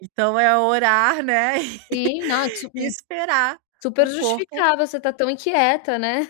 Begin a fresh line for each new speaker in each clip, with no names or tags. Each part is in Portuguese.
Então é orar, né,
Sim, não,
e
super
esperar
super
o corpo
justificável você tá
eh
tão inquieta, né,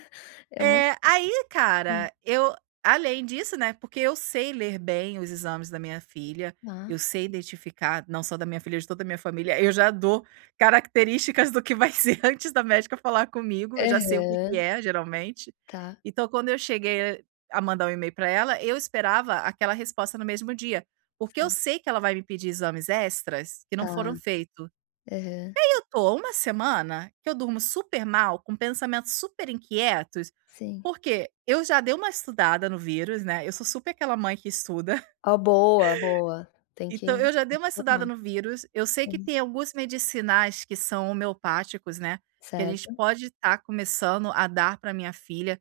é uma
É. Aí
Sim.
cara, eu, além disso, né, porque eu sei ler bem os exames da minha filha, eu
Hã.
sei identificar, não só da minha filha, de toda a minha família, eu já dou características do que vai ser antes da médica falar comigo, eu já sei o que que
Aham.
é geralmente.
Tá.
Então, quando eu cheguei a mandar um e-mail pra ela, eu esperava aquela resposta no mesmo dia. Porque eu
Sai.
sei que ela vai me pedir exames extras, que não
Tá.
foram feito. E
Aham.
aí, eu tô uma semana, que eu durmo super mal, com pensamentos super inquietos,
Sim.
porque eu já dei uma estudada no vírus, né. Eu sou super aquela mãe que estuda
Ó, boa, boa! Tem
então,
que se
eu já dei uma
formar.
estudada no vírus, eu sei que
Sali
tem alguns medicinais que são homeopáticos, né, que a gente
Certo.
pode tá começando a dar pra minha filha.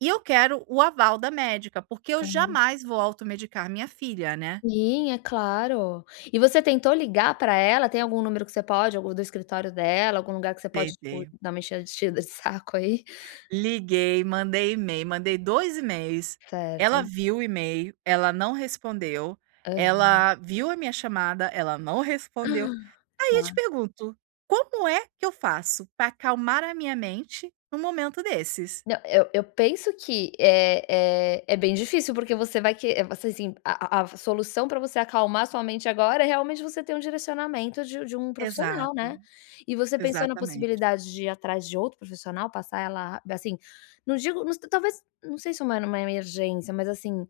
E eu quero o aval da médica, porque eu
Claro.
jamais vou automedicar minha filha, né.
Sim, é claro. E você tentou ligar pra ela? Tem algum número que você pode algum do escritório dela, algum lugar que você pode, tipo
Tentei.
dar uma enchea enchida de saco, aí?
Liguei, mandei e-mail, mandei 2 e-mails, ela
Certo.
viu o e-mail, ela não respondeu,
Aham.
ela viu a minha chamada, ela não
Hã!
respondeu. Aí eu te
Tá.
pergunto, como é que eu faço para acalmar a minha mente num momento desses?
Não, eu eu penso que é é é bem difícil porque você vai que, eh, você assim, a a a solução pra você acalmar a sua mente agora é realmente você ter um direcionamento de de um profissional,
Exato,
né. E você pensou na
exatamente.
possibilidade de ir atrás de outro profissional, passar ela a ba sim, não digo nos talvez, não sei se uma numa emergência, mas assim,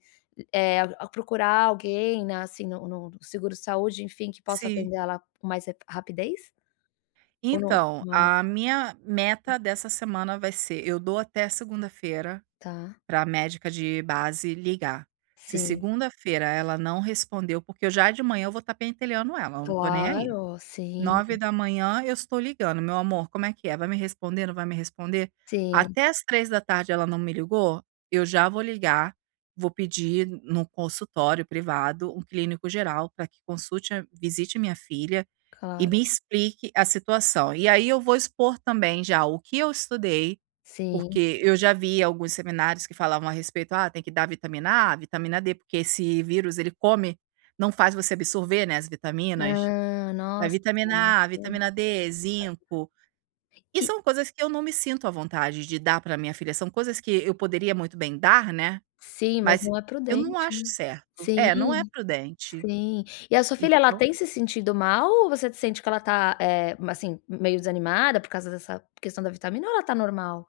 eh, a procurar alguém, na assim, no no seguro saúde, enfim que possa
Sim.
atender ela, com mais rapi rapidez? Ou no
Então,
não é uma
a minha meta dessa semana vai ser eu dou até segunda-feira
Tá.
pra médica de base ligar. Se
Sim.
segunda-feira ela não respondeu, porque eu já de manhã, eu vou tá pentelhando ela, eu não tô nem aí.
Claro! Sim.
9 da manhã eu estou ligando: "Meu amor, como é que é? Vai me responder? Não vai me responder?
Sim.
Até às 3 da tarde, ela não me ligou, eu já vou ligar, vou pedir no consultório privado, um clínico geral pra que consulte a visite a minha filha e
Claro.
me explique a situação. E aí, eu vou expor também já, o que eu estudei,
Sim.
porque eu já vi alguns seminários que falavam a respeito: "Ah, tem que dar vitamina A, vitamina D, porque esse vírus ele come não faz você absorver, né, as vitaminas.
Ah,
A
nossa! E
vitamina A,
tá
vitamina D, zinco. E
E.
são coisas que eu não me sinto à vontade de dar pra minha filha, são coisas que eu poderia muito bem dar, né,
Sim, mas
mas
não é
eu não
prudente,
acho
né.
certo.
Sim,
É, não é prudente,
sim. E a sua filha, ela
então
tem se sentido mal? Ou você sente que ela tá, eh, mas assim meio desanimada por causa dessa questão da vitamina? Ou ela tá normal?